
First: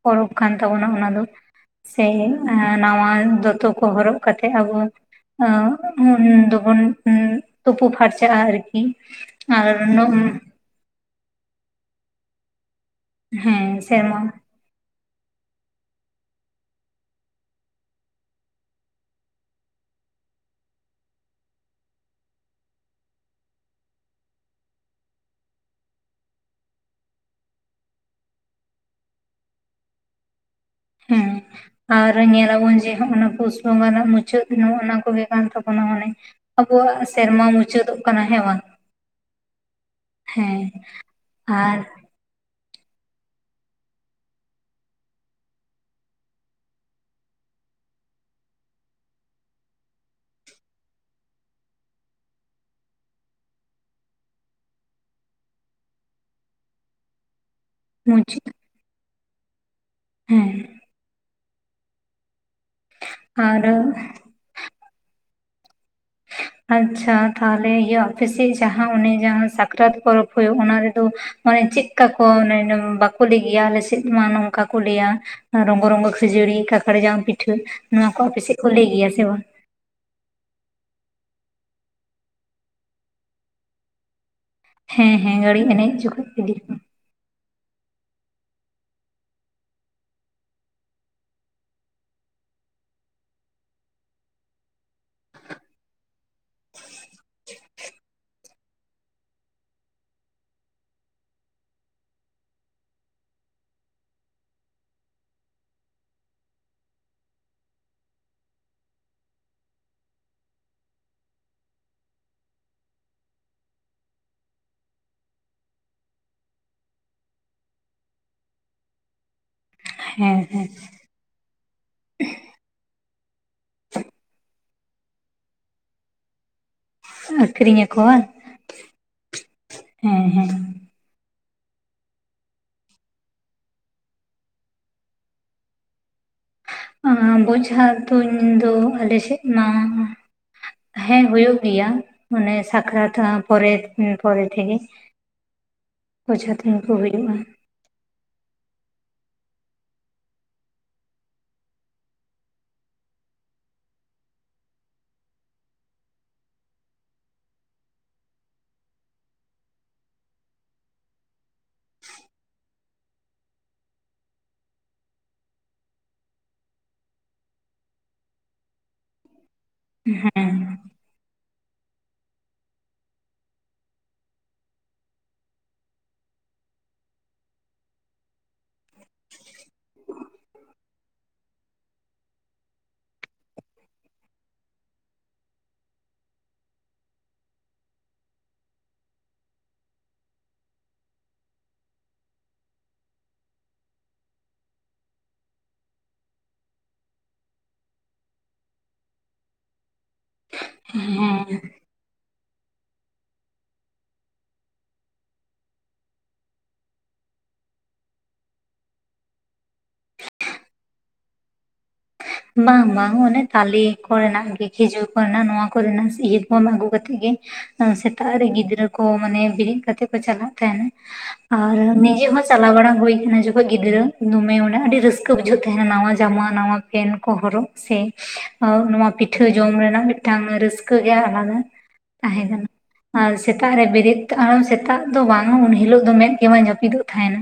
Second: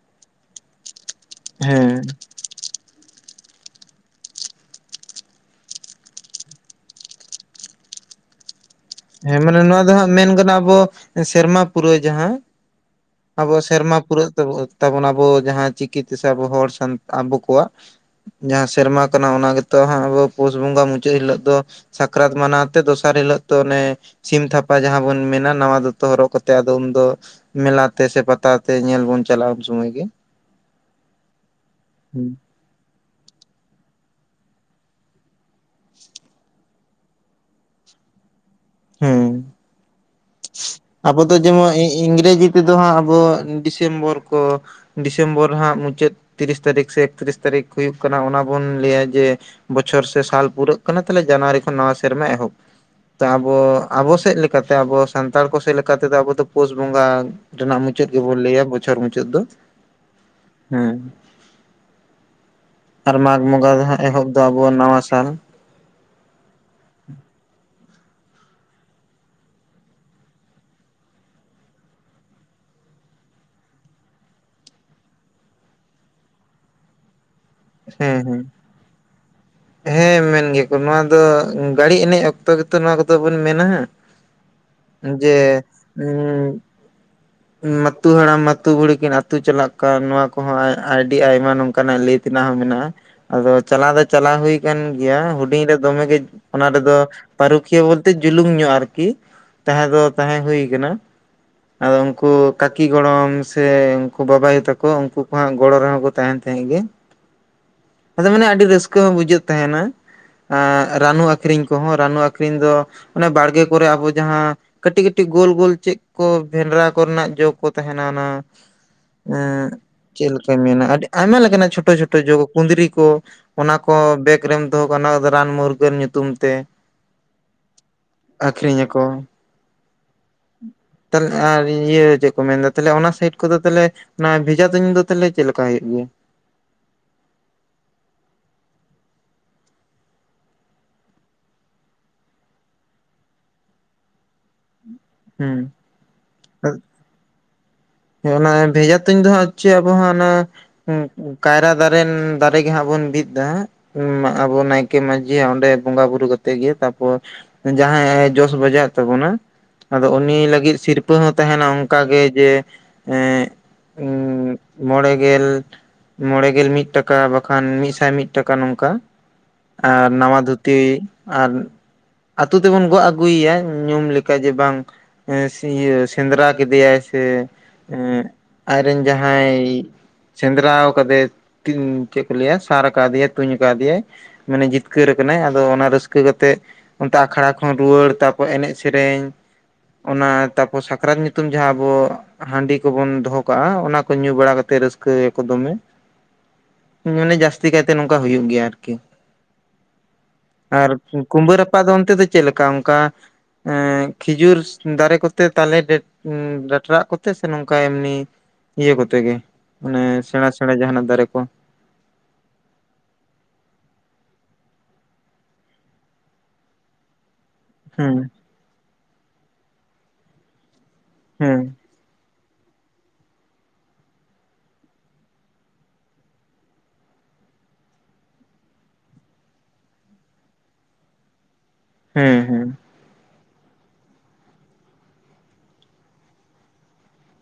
ᱯᱚᱨᱚᱵ ᱠᱟᱱ ᱛᱟᱵᱚᱱᱟ ᱚᱱᱟ ᱫᱚ ᱦᱮᱸ ᱥᱮ ᱮ ᱱᱟᱣᱟ ᱫᱚᱛᱚ ᱠᱚ ᱦᱚᱨᱚᱜ ᱠᱟᱛᱮᱜ ᱟᱵᱚ ᱩᱱ ᱫᱚᱵᱚᱱ ᱛᱩᱯᱩ ᱯᱷᱟᱨᱪᱟᱜᱼᱟ ᱟᱨᱠᱤ᱾ ᱦᱮᱸ ᱢᱟᱱᱮ ᱟᱨ ᱱᱚᱣᱟ ᱫᱚ ᱦᱟᱸᱜ ᱢᱮᱱ ᱜᱟᱱᱚᱜᱼᱟ ᱟᱵᱚ ᱥᱮᱨᱢᱟ ᱯᱩᱨᱟᱹᱣ ᱡᱟᱦᱟᱸ ᱟᱵᱚ ᱥᱮᱨᱢᱟ ᱯᱩᱨᱟᱹᱜ ᱛᱟᱵᱚ ᱛᱟᱵᱚᱱ ᱟᱵᱚ ᱡᱟᱦᱟᱸ ᱪᱤᱠᱤᱛᱮᱥᱮ ᱟᱵᱚ ᱦᱚᱲ ᱥᱟᱱ ᱟᱵᱚ ᱠᱚᱣᱟᱜ᱾ ᱡᱟᱦᱟᱸ ᱥᱮᱨᱢᱟ ᱠᱟᱱᱟ ᱚᱱᱟ ᱜᱮᱛᱚ ᱦᱟᱸᱜ ᱟᱵᱚ ᱯᱩᱥ ᱵᱚᱸᱜᱟ ᱢᱩᱪᱟᱹᱫ ᱦᱤᱞᱳᱜ ᱫᱚ ᱥᱟᱠᱨᱟᱛ ᱢᱟᱱᱟᱣᱛᱮ ᱫᱚᱥᱟᱨ ᱦᱤᱞᱚᱜ ᱛᱚ ᱚᱱᱮ ᱥᱤᱢ ᱛᱷᱟᱯᱟ ᱡᱟᱦᱟᱸ ᱵᱚᱱ ᱢᱮᱱᱟ, ᱱᱟᱣᱟ ᱫᱚᱛᱚ ᱦᱚᱨᱚᱜ ᱠᱟᱛᱮᱜ ᱟᱫᱚ ᱩᱱᱫᱚ ᱢᱮᱞᱟᱛᱮ ᱥᱮ ᱯᱟᱛᱟ ᱛᱮ ᱧᱮᱞ ᱵᱚᱱ ᱪᱟᱞᱟᱜᱼᱟ ᱩᱱ ᱥᱩᱢᱟᱹᱭ ᱜᱮ᱾ ᱦᱮᱸ ᱟᱨ ᱧᱮᱞᱟᱵᱚᱱ ᱡᱮ ᱦᱚᱸᱜ-ᱚᱱᱟ ᱯᱩᱥ ᱵᱚᱸᱜᱟ ᱨᱮᱱᱟᱜ ᱢᱩᱪᱟᱹᱫ ᱱᱚᱜ ᱚᱱᱟ ᱠᱚᱜᱮ ᱠᱟᱱ ᱛᱟᱵᱚᱱᱟ ᱢᱟᱱᱮ᱾ ᱟᱵᱚᱣᱟᱜ ᱥᱮᱨᱢᱟ ᱢᱩᱪᱟᱹᱫᱚᱜ ᱠᱟᱱᱟ ᱦᱮᱸ ᱵᱟᱝ᱾ ᱦᱮᱸ ᱦᱮᱸ ᱟᱵᱚ ᱫᱚ ᱡᱮᱢᱚᱱ ᱟᱨ ᱤ-ᱤᱝᱨᱮᱡᱤ ᱛᱮᱫᱚ ᱦᱟᱸᱜ ᱟᱵᱚ ᱰᱤᱥᱮᱢᱵᱚᱨ ᱠᱚ᱾ ᱰᱤᱥᱮᱢᱵᱚᱨ ᱦᱟᱸᱜ ᱢᱩᱪᱟᱹᱫ ᱛᱤᱨᱤᱥ ᱛᱟᱹᱨᱤᱠᱷ ᱥᱮ ᱮᱠᱛᱨᱤᱥ ᱛᱟᱹᱨᱤᱠᱷ ᱦᱩᱭᱩᱜ ᱠᱟᱱᱟ ᱚᱱᱟ ᱵᱚᱱ ᱞᱟᱹᱭᱟ ᱡᱮ ᱵᱚᱪᱷᱚᱨ ᱥᱮ ᱥᱟᱞ ᱯᱩᱨᱟᱹᱜ ᱠᱟᱱᱟ ᱛᱟᱦᱚᱞᱮ ᱡᱟᱱᱩᱣᱟᱨᱤ ᱠᱷᱚᱱ ᱱᱟᱣᱟ ᱥᱮᱨᱢᱟ ᱮᱦᱚᱵ᱾ ᱵᱚ ᱟᱵᱚ ᱥᱮᱫ ᱞᱮᱠᱟᱛᱮ ᱟᱵᱚ ᱥᱟᱱᱛᱟᱲ ᱠᱚ ᱥᱮᱫ ᱞᱮᱠᱟᱛᱮᱫᱚ ᱟᱵᱚ ᱫᱚ ᱯᱩᱥ ᱵᱚᱸᱜᱟ ᱨᱮᱱᱟᱜ ᱢᱩ ᱪᱟᱹᱫ ᱜᱮᱵᱚᱱ ᱢᱩᱪᱟᱹᱫ ᱞᱟᱹᱭᱟ ᱵᱚᱪᱷᱚᱨ ᱢᱩᱪᱟᱹᱫ ᱫᱚ᱾ ᱦᱮᱸ᱾ ᱦᱮᱸ᱾ ᱢᱟᱜᱽ ᱟᱨ ᱵᱚᱸᱜᱟ ᱫᱚ ᱦᱟᱸᱜ ᱮᱦᱚᱵ ᱫᱚ ᱟᱵᱚᱣᱟᱜ ᱱᱟᱣᱟ ᱥᱟᱞ᱾ ᱟᱪᱪᱷᱟ ᱛᱟᱦᱞᱮ ᱤᱭᱟᱹ ᱟᱯᱮ ᱥᱮᱫ ᱡᱟᱦᱟᱸ ᱚᱱᱮ ᱡᱟᱦᱟᱸ ᱥᱟᱠᱨᱟᱛ ᱯᱚᱨᱚᱵᱽ ᱦᱩᱭᱩᱜ ᱚᱱᱟ ᱨᱮᱫᱚ ᱢᱟᱱᱮ ᱪᱮᱫᱠᱟ ᱠᱚ ᱢᱟᱱᱮ ᱚᱱᱮ ᱵᱟᱠᱚ ᱞᱟᱹᱭ ᱜᱮᱭᱟ ᱟᱞᱮᱥᱮᱫ ᱢᱟ ᱱᱚᱝᱠᱟ ᱠᱚ ᱞᱟᱹᱭᱟ ᱨᱚᱝᱜᱚ ᱨᱚᱝᱜᱚ ᱠᱷᱟᱹᱡᱟᱹᱲᱤ ᱠᱟᱠᱟᱲ ᱡᱟᱱ ᱯᱤᱴᱷᱟᱹ ᱱᱚᱣᱟ ᱦᱮᱸ ᱠᱚ ᱟᱯᱮ ᱦᱮᱸ ᱥᱮᱫ ᱠᱚ ᱞᱟᱹᱭ ᱜᱮᱭᱟ ᱥᱮ ᱵᱟᱝ? ᱦᱮᱸ ᱢᱮᱱ ᱜᱮᱭᱟ ᱠᱚ᱾ ᱱᱚᱣᱟ ᱫᱚ ᱜᱟᱹᱲᱤ ᱮᱱᱮᱡ ᱚᱠᱛᱚ ᱜᱮᱛᱚ ᱱᱚᱣᱟ ᱠᱚᱫᱚ ᱵᱚᱱ ᱢᱮᱱᱟ ᱦᱟᱜ᱾ ᱦᱮᱸ ᱦᱮᱸ ᱡᱮ ᱜᱟᱹᱲᱤ ᱮᱱᱮᱡ ᱡᱚᱠᱷᱚᱡ ᱤᱫᱤ ᱩᱸ ᱠᱚ ᱢᱟᱛᱩ ᱦᱟᱲᱟᱢ ᱢᱟᱛᱩ ᱵᱩᱲᱦᱤ ᱠᱤᱱ ᱟᱹᱛᱩ ᱪᱟᱞᱟᱜ ᱠᱟᱱ, ᱱᱚᱣᱟ ᱠᱚᱦᱚᱸ ᱟᱭ-ᱟᱹᱰᱤ ᱟᱭᱢᱟ ᱱᱚᱝᱠᱟᱱᱟᱜ ᱞᱟᱹᱭᱮᱛ ᱛᱤᱱᱟᱹᱜ ᱦᱚᱸ ᱢᱮᱱᱟᱜᱼᱟ᱾ ᱟᱫᱚ ᱪᱟᱞᱟᱣ ᱫᱚ ᱪᱟᱞᱟᱣ ᱦᱩᱭ ᱟᱠᱟᱱ ᱜᱮᱭᱟ ᱦᱩᱰᱤᱧ ᱨᱮ ᱫᱚᱢᱮ ᱜᱮ ᱚᱱᱟ ᱨᱮᱫᱚ ᱯᱟᱹᱨᱩᱠᱷᱤᱭᱟᱹ ᱵᱚᱞᱛᱮ ᱡᱩᱞᱩᱝ ᱧᱚᱜᱼᱟ ᱟᱨᱠᱤ᱾ ᱛᱟᱦᱮᱸ ᱫᱚ ᱛᱟᱦᱮᱸ ᱦᱩᱭ ᱠᱟᱱᱟ᱾ ᱟᱫᱚᱢ ᱠᱩ ᱠᱟᱹᱠᱤ ᱜᱚᱲᱚᱢ ᱥᱮ ᱩᱱᱠᱩ ᱵᱟᱵᱟᱭᱩ ᱛᱟᱠᱚ ᱩᱱᱠᱩ ᱠᱚ ᱦᱟᱜ ᱜᱚᱲᱚ ᱨᱮᱦᱚᱸ ᱠᱚ ᱛᱟᱦᱮᱱ ᱛᱟᱦᱮᱸᱜ ᱜᱮ᱾ ᱟᱫᱚ ᱢᱟᱱᱮ ᱟᱹᱰᱤ ᱨᱟᱹᱥᱠᱟᱹ ᱦᱚᱸ ᱵᱩᱡᱷᱟᱹᱜ ᱛᱟᱦᱮᱱᱟ᱾ ᱟᱸ ᱨᱟᱱᱩ ᱟᱹᱠᱷᱨᱤᱧ ᱠᱚᱦᱚᱸ᱾ ᱨᱟᱱᱩ ᱟᱹᱠᱷᱨᱤᱧ ᱫᱚ ᱚᱱᱮ ᱵᱟᱲᱜᱮ ᱠᱚᱨᱮ ᱟᱵᱚ ᱡᱟᱦᱟᱸ ᱠᱟᱹᱴᱤᱡ ᱠᱟᱹᱴᱤᱡ ᱜᱳᱞ ᱜᱳᱞ ᱪᱮᱫ ᱠᱚ ᱵᱷᱮᱱᱰᱨᱟ ᱠᱚᱨᱮᱱᱟᱜ ᱡᱚ ᱠᱚ ᱛᱟᱦᱮᱱᱟ ᱚᱱᱟ ᱮᱸ ᱦᱮᱸ ᱪᱮᱫᱞᱟᱧ ᱦᱮᱸ ᱢᱮᱱᱟ ᱟᱹᱰᱤ ᱟᱭᱢᱟ ᱞᱮᱠᱟᱱᱟᱜ ᱪᱷᱳᱴᱳ ᱪᱷᱳᱴᱳ ᱡᱚ᱾ ᱠᱩᱸᱫᱽᱨᱤ ᱠᱚ, ᱚᱱᱟ ᱠᱚ ᱵᱮᱜᱽ ᱨᱮᱢ ᱫᱚᱦᱚ ᱠᱟ-ᱟ᱾ ᱚᱱᱟ ᱠᱚᱫᱚ ᱨᱟᱱ ᱢᱩᱨᱜᱟᱹᱱ ᱧᱩᱛᱩᱢ ᱛᱮ᱾ ᱟᱹᱠᱷᱨᱤᱧ ᱟᱠᱚ ᱵᱟᱝ ᱟᱠᱷᱨᱤᱧ ᱟᱠᱚ᱾ ᱦᱮᱸ ᱦᱮᱸ ᱛᱟᱞᱦᱮ ᱟᱨ ᱤᱭᱟᱹ ᱪᱮᱫ ᱠᱚ ᱢᱮᱱᱫᱟ ᱛᱟᱦᱮ ᱚᱱᱟ ᱥᱟᱭᱤᱰ ᱠᱚᱫᱚ ᱛᱟᱦᱚᱞᱮ ᱚᱱᱟ ᱵᱷᱮᱡᱟ ᱛᱩᱧ ᱫᱚ ᱛᱟᱦᱚᱞᱮ ᱪᱮᱫ ᱞᱮᱠᱟ ᱦᱩᱭᱩᱜ ᱜᱮᱭᱟ? ᱟᱸ ᱵᱚᱡᱷᱟ ᱛᱩᱧ ᱫᱚ ᱟᱞ ᱥᱮᱫ ᱢᱟ ᱦᱮᱸ ᱦᱩᱭᱩᱜ ᱜᱮᱭᱟ, ᱢᱟᱱᱮ ᱥᱟᱠᱨᱟᱛ ᱯᱚᱨᱮ ᱩᱸ ᱯᱚᱨᱮ ᱛᱮᱜᱮ ᱦᱩᱸ [inaudible] ᱵᱚᱡᱷᱟ ᱛᱩᱧ ᱠᱚ ᱦᱩᱭᱩᱜ-ᱟ ᱾ ᱚᱱᱟ ᱵᱷᱮᱡᱟ ᱛᱩᱧ ᱫᱚ ᱦᱟᱸᱜ ᱪᱮ ᱟᱵᱚ ᱦᱟᱸᱜ ᱚᱱᱟ ᱠᱟᱭᱨᱟ ᱫᱟᱨᱮ ᱫᱟᱨᱮᱜᱮ ᱦᱟᱸᱜ ᱵᱚᱱ ᱵᱤᱫ ᱮᱫᱟ ᱾ ᱩᱸ ᱟᱵᱚ ᱱᱟᱭᱠᱮ ᱢᱟᱺᱡᱷᱟᱜ ᱚᱸᱰᱮ ᱵᱚᱸᱜᱟ ᱵᱩᱨᱩ ᱠᱟᱛᱮᱜ ᱜᱮ, ᱛᱟᱯᱚᱨ ᱡᱟᱦᱟᱸ ᱟᱭ ᱡᱚᱥ ᱵᱟᱡᱟᱣᱮᱜ ᱛᱟᱵᱚᱱᱟ ᱟᱫᱚ ᱩᱱᱤ ᱞᱟᱹᱜᱤᱫ ᱥᱤᱨᱯᱟᱹ ᱦᱚᱸ ᱛᱟᱦᱮᱱᱟ ᱚᱱᱠᱟ ᱜᱮ ᱡᱮ ᱮᱸ ᱩᱸ ᱢᱚᱬᱮ ᱜᱮᱞ ᱢᱚᱬᱮ ᱜᱮᱞ ᱢᱤᱫ ᱴᱟᱠᱟ, ᱵᱟᱠᱷᱟᱱ ᱢᱤᱫᱥᱟᱭ ᱢᱤᱫ ᱴᱟᱠᱟ ᱱᱚᱝᱠᱟ ᱾ ᱟᱨ ᱱᱟᱣᱟ ᱦᱮᱸ ᱫᱷᱩᱛᱤ ᱟᱨ ᱟᱛᱩ ᱛᱮᱵᱚᱱ ᱜᱚᱜ ᱟᱹᱜᱩᱭᱮᱭᱟ ᱧᱩᱢ ᱞᱮᱠᱟ ᱡᱮ ᱵᱟᱝ ᱦᱮᱸᱥᱤᱭᱟᱹ ᱥᱮᱸᱫᱽᱨᱟ ᱠᱮᱫᱮᱭᱟᱭ ᱥᱮ ᱮᱸ ᱟᱡᱨᱮᱱ ᱡᱟᱦᱟᱸᱭ ᱥᱮᱸᱫᱽᱨᱟᱣ ᱠᱟᱫᱮ ᱛᱤᱝ ᱪᱮᱫ ᱠᱚ ᱞᱟᱹᱭᱟ ᱥᱟᱨ ᱟᱠᱟᱫᱮᱭᱟᱭ ᱛᱩᱧ ᱟᱠᱟᱫᱮᱭᱟᱭ ᱾ ᱢᱟᱱᱮ ᱡᱤᱛᱠᱟᱹᱨ ᱟᱠᱟᱱᱟᱭ ᱟᱫᱚ ᱚᱱᱟ ᱨᱟᱹᱥᱠᱟᱹ ᱠᱟᱛᱮᱫ ᱚᱱᱛᱮ ᱟᱠᱷᱲᱟ ᱠᱷᱚᱱ ᱨᱩᱣᱟᱹᱲ ᱛᱟᱯᱚᱨ ᱮᱱᱮᱡ ᱥᱮᱨᱮᱧ ᱚᱱᱟ ᱛᱟᱯᱚᱨ ᱥᱟᱠᱨᱟᱛ ᱧᱩᱛᱩᱢ ᱡᱟᱦᱟᱸ ᱟᱵᱚ ᱦᱟᱺᱰᱤ ᱠᱚᱵᱚᱱ ᱫᱚᱦᱚ ᱠᱟᱜ-ᱟ ᱚᱱᱟ ᱠᱚ ᱧᱩ ᱵᱟᱲᱟ ᱠᱟᱛᱮ ᱨᱟᱹᱥᱠᱟᱹᱭ ᱟᱠᱚ ᱫᱚᱢᱮ ᱾ ᱢᱟᱱᱮ ᱡᱥᱛᱤ ᱠᱟᱭᱛᱮ ᱱᱚᱝᱠᱟ ᱦᱩᱭᱩᱜ ᱜᱮᱭᱟ ᱟᱨᱠᱤ ᱾ [inaudible] ᱟᱨ ᱦᱮᱸ ᱠᱩᱸᱵᱟᱹ ᱨᱟᱯᱟᱜ ᱫᱚ ᱚᱱᱛᱮ ᱫᱚ ᱪᱮᱫ ᱞᱮᱠᱟ ᱚᱱᱠᱟ ᱮ ᱠᱷᱤᱡᱩᱨ ᱫᱟᱨᱮ ᱠᱚᱛᱮ ᱛᱟᱞᱮ ᱰᱮ ᱰᱟᱰᱨᱟᱜ ᱠᱚ ᱥᱮ ᱱᱚᱝᱠᱟ ᱮᱢᱱᱤ ᱤᱭᱟᱹ ᱠᱚᱛᱮ ᱜᱮ, ᱢᱟᱱᱮ ᱥᱮᱬᱟ ᱥᱮᱬᱟ ᱡᱟᱦᱟᱱᱟᱜ ᱫᱟᱨᱮ ᱠᱚ? ᱵᱟᱝ ᱵᱟᱝ ᱚᱱᱮ ᱛᱟᱞᱮ ᱠᱚᱨᱮᱱᱟᱜ ᱜᱮ ᱠᱷᱤᱡᱩᱨ ᱠᱚᱨᱮᱱᱟᱜ ᱱᱚᱣᱟ ᱠᱚᱨᱮᱱᱟᱜ ᱤᱭᱟᱹ ᱠᱚ ᱟᱹᱜᱩ ᱠᱟᱛᱮᱫ ᱜᱮ ᱾ ᱦᱮᱸ ᱥᱮᱛᱟᱜ ᱨᱮ ᱜᱤᱫᱽᱨᱟᱹ ᱠᱚ ᱢᱟᱱᱮ ᱵᱮᱨᱮᱫ ᱠᱟᱛᱮᱜ ᱠᱚ ᱪᱟᱞᱟᱜ ᱛᱟᱦᱮᱸᱱ ᱦᱮᱸ ᱟᱨ ᱱᱤᱡᱮ ᱦᱚᱸ ᱪᱟᱞᱟᱣ ᱵᱟᱲᱟ ᱦᱩᱭᱠᱟᱱᱟ ᱡᱚᱠᱷᱚᱡ ᱜᱤᱫᱽᱨᱟᱹ ᱫᱚᱢᱮ ᱚᱰᱮ ᱟᱹᱰᱤ ᱨᱟᱹᱥᱠᱟᱹ ᱵᱩᱡᱷᱟᱹᱜ ᱛᱟᱦᱮᱱ, ᱱᱟᱣᱟ ᱡᱟᱢᱟ ᱱᱟᱣᱟ ᱯᱮᱱ ᱠᱚ ᱦᱚᱨᱚᱜ ᱥᱮ ᱱᱚᱣᱟ ᱯᱤᱴᱷᱟᱹ ᱡᱚᱢ ᱨᱮᱱᱟᱜ ᱢᱤᱫᱴᱟᱝ ᱨᱟᱹᱥᱠᱟᱹ ᱜᱮ ᱟᱞᱟᱫᱟ ᱦᱮᱸ ᱛᱟᱸᱦᱮ ᱠᱟᱱᱟ ᱦᱮᱸ ᱾ ᱟᱨ ᱥᱮᱛᱟᱜ ᱨᱮ ᱵᱮᱨᱮᱫ ᱟᱢ ᱥᱮᱛᱟᱜ ᱫᱚ ᱵᱟᱝ ᱩᱱ ᱦᱤᱞᱚᱜ ᱫᱚ ᱢᱮᱫ ᱜᱮ ᱵᱟᱝ ᱡᱟᱹᱯᱤᱫᱚᱜ ᱛᱟᱦᱮᱫ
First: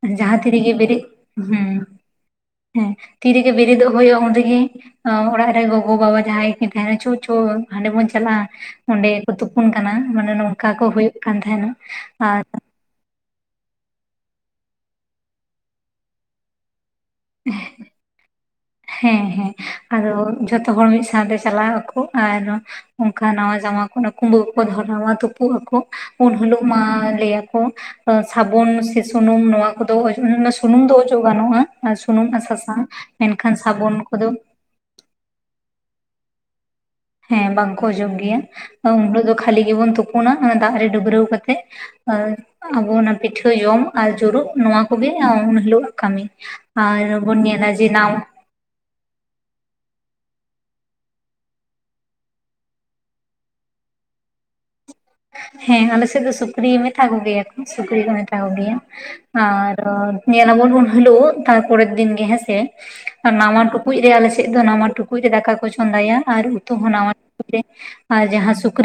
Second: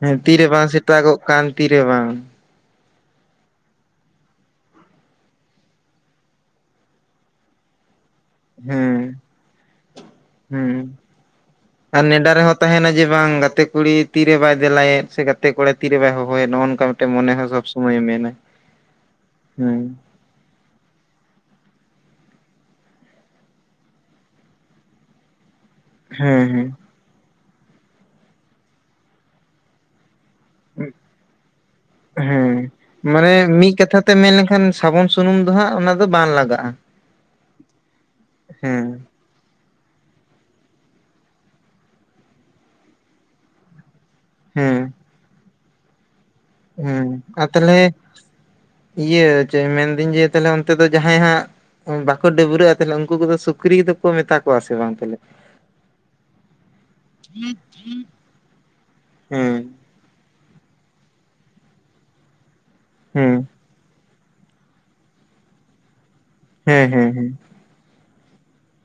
ᱦᱮᱸ ᱡᱟᱦᱟᱸ ᱛᱤᱨᱮ ᱵᱟᱝ ᱛᱤᱨᱮᱜᱮ ᱵᱮᱨᱮᱫ ᱥᱮᱛᱟᱜᱚᱜ ᱠᱟᱱ ᱦᱩᱸ ᱛᱤᱨᱮ ᱵᱟᱝ [inaudible] ᱦᱮᱸ ᱛᱤᱨᱮᱜᱮ ᱵᱮᱜ ᱵᱤᱨᱮᱫᱚᱜ ᱦᱩᱭᱩᱜ-ᱟ ᱩᱱ ᱨᱮᱜᱮ ᱚᱲᱟᱜ ᱨᱮᱫ ᱜᱚᱜᱚ ᱵᱟᱵᱟ ᱡᱟᱦᱟᱸᱭ ᱜᱮᱠᱤᱱ ᱛᱟᱦᱮᱱᱟ ᱪᱚ ᱪᱚ ᱦᱟᱸᱰᱮ ᱵᱚᱱ ᱪᱟᱞᱟᱜ-ᱟ ᱾ ᱚᱸᱰᱮ ᱦᱮᱸ ᱜᱮᱠᱚ ᱛᱩᱯᱩᱱ ᱠᱟᱱᱟ, ᱢᱟᱱᱮ ᱱᱚᱝᱠᱟ ᱠᱚ ᱦᱮᱸ ᱦᱩᱭᱩᱜ ᱠᱟᱱ ᱛᱟᱦᱮᱸᱱᱟ ᱾ ᱱᱮᱰᱟ ᱟᱨ ᱨᱮᱦᱚᱸ ᱛᱟᱦᱮᱱᱟ ᱡᱮ ᱵᱟᱝ ᱜᱟᱛᱮ ᱠᱩᱲᱤ ᱛᱤᱨᱮ ᱵᱟᱭ ᱫᱮᱞᱟᱭ ᱥᱮ ᱜᱟᱛᱮ ᱠᱚᱲᱟ ᱛᱤᱨᱮ ᱵᱟᱭ ᱦᱚᱦᱚᱭᱟ ᱱᱚᱜᱚ ᱱᱚᱝᱠᱟ ᱢᱤᱫᱴᱮᱱ ᱢᱚᱱᱮ ᱦᱚᱸ ᱥᱚᱵᱽ ᱥᱚᱢᱚᱭᱮ ᱢᱮᱱᱟ ᱾ ᱦᱮᱸ ᱦᱮᱸ ᱟᱫᱚ ᱡᱷᱚᱛᱚ ᱦᱚᱲ ᱢᱤᱫ ᱥᱟᱶᱛᱮ ᱪᱟᱞᱟᱜ ᱟᱠᱚ ᱟᱨ ᱚᱱᱠᱟ ᱱᱟᱣᱟ ᱡᱟᱢᱟ ᱠᱚ ᱠᱩᱢᱵᱟᱹ ᱠᱚᱠᱚ ᱫᱷᱚᱨᱟᱣᱟ ᱛᱩᱯᱩᱜ ᱟᱠᱚ ᱾ ᱩᱱ ᱦᱮᱸ ᱦᱤᱞᱳᱜ ᱦᱮᱸ ᱢᱟ ᱞᱟᱹᱭ ᱟᱠᱚ ᱥᱟᱵᱚᱱ ᱥᱮ ᱥᱩᱱᱩᱢ ᱱᱚᱣᱟ ᱠᱚᱫᱚ [inaudible] ᱥᱩᱱᱩᱢ ᱫᱚ ᱚᱡᱚᱜ ᱜᱟᱱᱚᱜ-ᱟ, ᱟᱨ ᱥᱩᱱᱩᱢ ᱟᱨ ᱦᱮᱸ ᱥᱟᱥᱟᱝ ᱢᱟᱱᱮ ᱢᱤᱫ ᱥᱟᱵᱚᱱ ᱠᱟᱛᱷᱟ ᱛᱮᱢ ᱠᱚᱫᱚ ᱢᱮᱱ ᱞᱠᱷᱟᱱ ᱥᱟᱵᱚᱱ ᱥᱩᱱᱩᱢ ᱫᱚ ᱦᱟᱸᱜ ᱚᱱᱟ ᱫᱚ ᱵᱟᱝ ᱞᱟᱜᱟᱜ-ᱟ ᱾ ᱦᱮᱸ ᱵᱟᱝᱠᱚ ᱚᱡᱚᱜ ᱜᱮᱭᱟ ᱩᱱᱦᱤᱞᱳᱜ ᱫᱚ ᱠᱷᱟᱹᱞᱤ ᱜᱮᱵᱚᱱ ᱛᱩᱯᱩᱱᱟ ᱚᱱᱟ ᱫᱟᱜ ᱨᱮ ᱰᱟᱹᱵᱽᱨᱟᱹᱣ ᱠᱟᱛᱮᱜ ᱟᱵᱚ ᱚᱱᱟ ᱯᱤᱴᱷᱟᱹ ᱡᱚᱢ ᱟᱨ ᱡᱩᱨᱩᱜ ᱦᱮᱸ ᱱᱚᱣᱟ ᱠᱚᱜᱮ ᱩᱱᱦᱤᱞᱳᱜ ᱟᱜ ᱠᱟᱹᱢᱤ ᱾ ᱟᱨ ᱦᱮᱸ ᱵᱩᱱ ᱟᱨ ᱧᱮᱞᱟ ᱛᱟᱦᱚᱞᱮ ᱡᱮ ᱱᱟᱣ ᱤᱭᱟᱹ ᱪᱮᱫ ᱢᱮᱱᱫᱟᱹᱧ ᱡᱮ ᱛᱟᱦᱞᱮ ᱚᱱᱛᱮ ᱫᱚ ᱡᱟᱦᱟᱸᱭ ᱦᱟᱸᱜ ᱵᱟᱠᱚ ᱰᱟᱹᱵᱨᱟᱹᱜ-ᱟ, ᱛᱟᱦᱞᱮ ᱩᱱᱠᱩ ᱠᱚᱫᱚ ᱥᱩᱠᱨᱤ ᱫᱚᱠᱚ ᱢᱮᱛᱟ ᱠᱚᱣᱟ ᱥᱮ ᱵᱟᱝ ᱛᱟᱦᱞᱮ? ᱦᱮᱸ ᱟᱞᱮ ᱥᱮᱜ ᱫᱚ ᱥᱩᱠᱨᱤ ᱢᱮᱛᱷᱟ ᱠᱚ ᱜᱮᱭᱟ ᱠᱚ ᱥᱩᱠᱨᱤ ᱠᱚ ᱢᱮᱛᱟ ᱠᱚ ᱜᱮᱭᱟ᱾ ᱦᱮᱸ ᱟᱨ ᱧᱮᱞᱟᱵᱚᱞᱚᱱ [unintelligible] ᱦᱟᱹᱞᱩᱣᱟᱹᱜ ᱛᱟᱨᱯᱚᱨᱮᱨ ᱫᱤᱱ ᱜᱮ ᱦᱮᱸ ᱥᱮ ᱟᱨ ᱦᱮᱸ ᱱᱟᱣᱟ ᱴᱩ ᱠᱩᱡ ᱨᱮ ᱟᱞᱮ ᱥᱮᱜ ᱫᱚ ᱱᱟᱣᱟ ᱴᱩᱠᱩᱡ ᱨᱮ ᱫᱟᱠᱟ ᱠᱚ ᱪᱚᱸᱫᱟᱭᱟ ᱟᱨ ᱩᱛᱩ ᱦᱮᱸ ᱦᱚᱸ ᱦᱮᱸ ᱱᱟᱣᱟ ᱦᱮᱸ ᱴᱩ ᱨᱮ᱾ ᱟ ᱡᱟᱦᱟᱸ ᱥᱩᱠᱨᱤ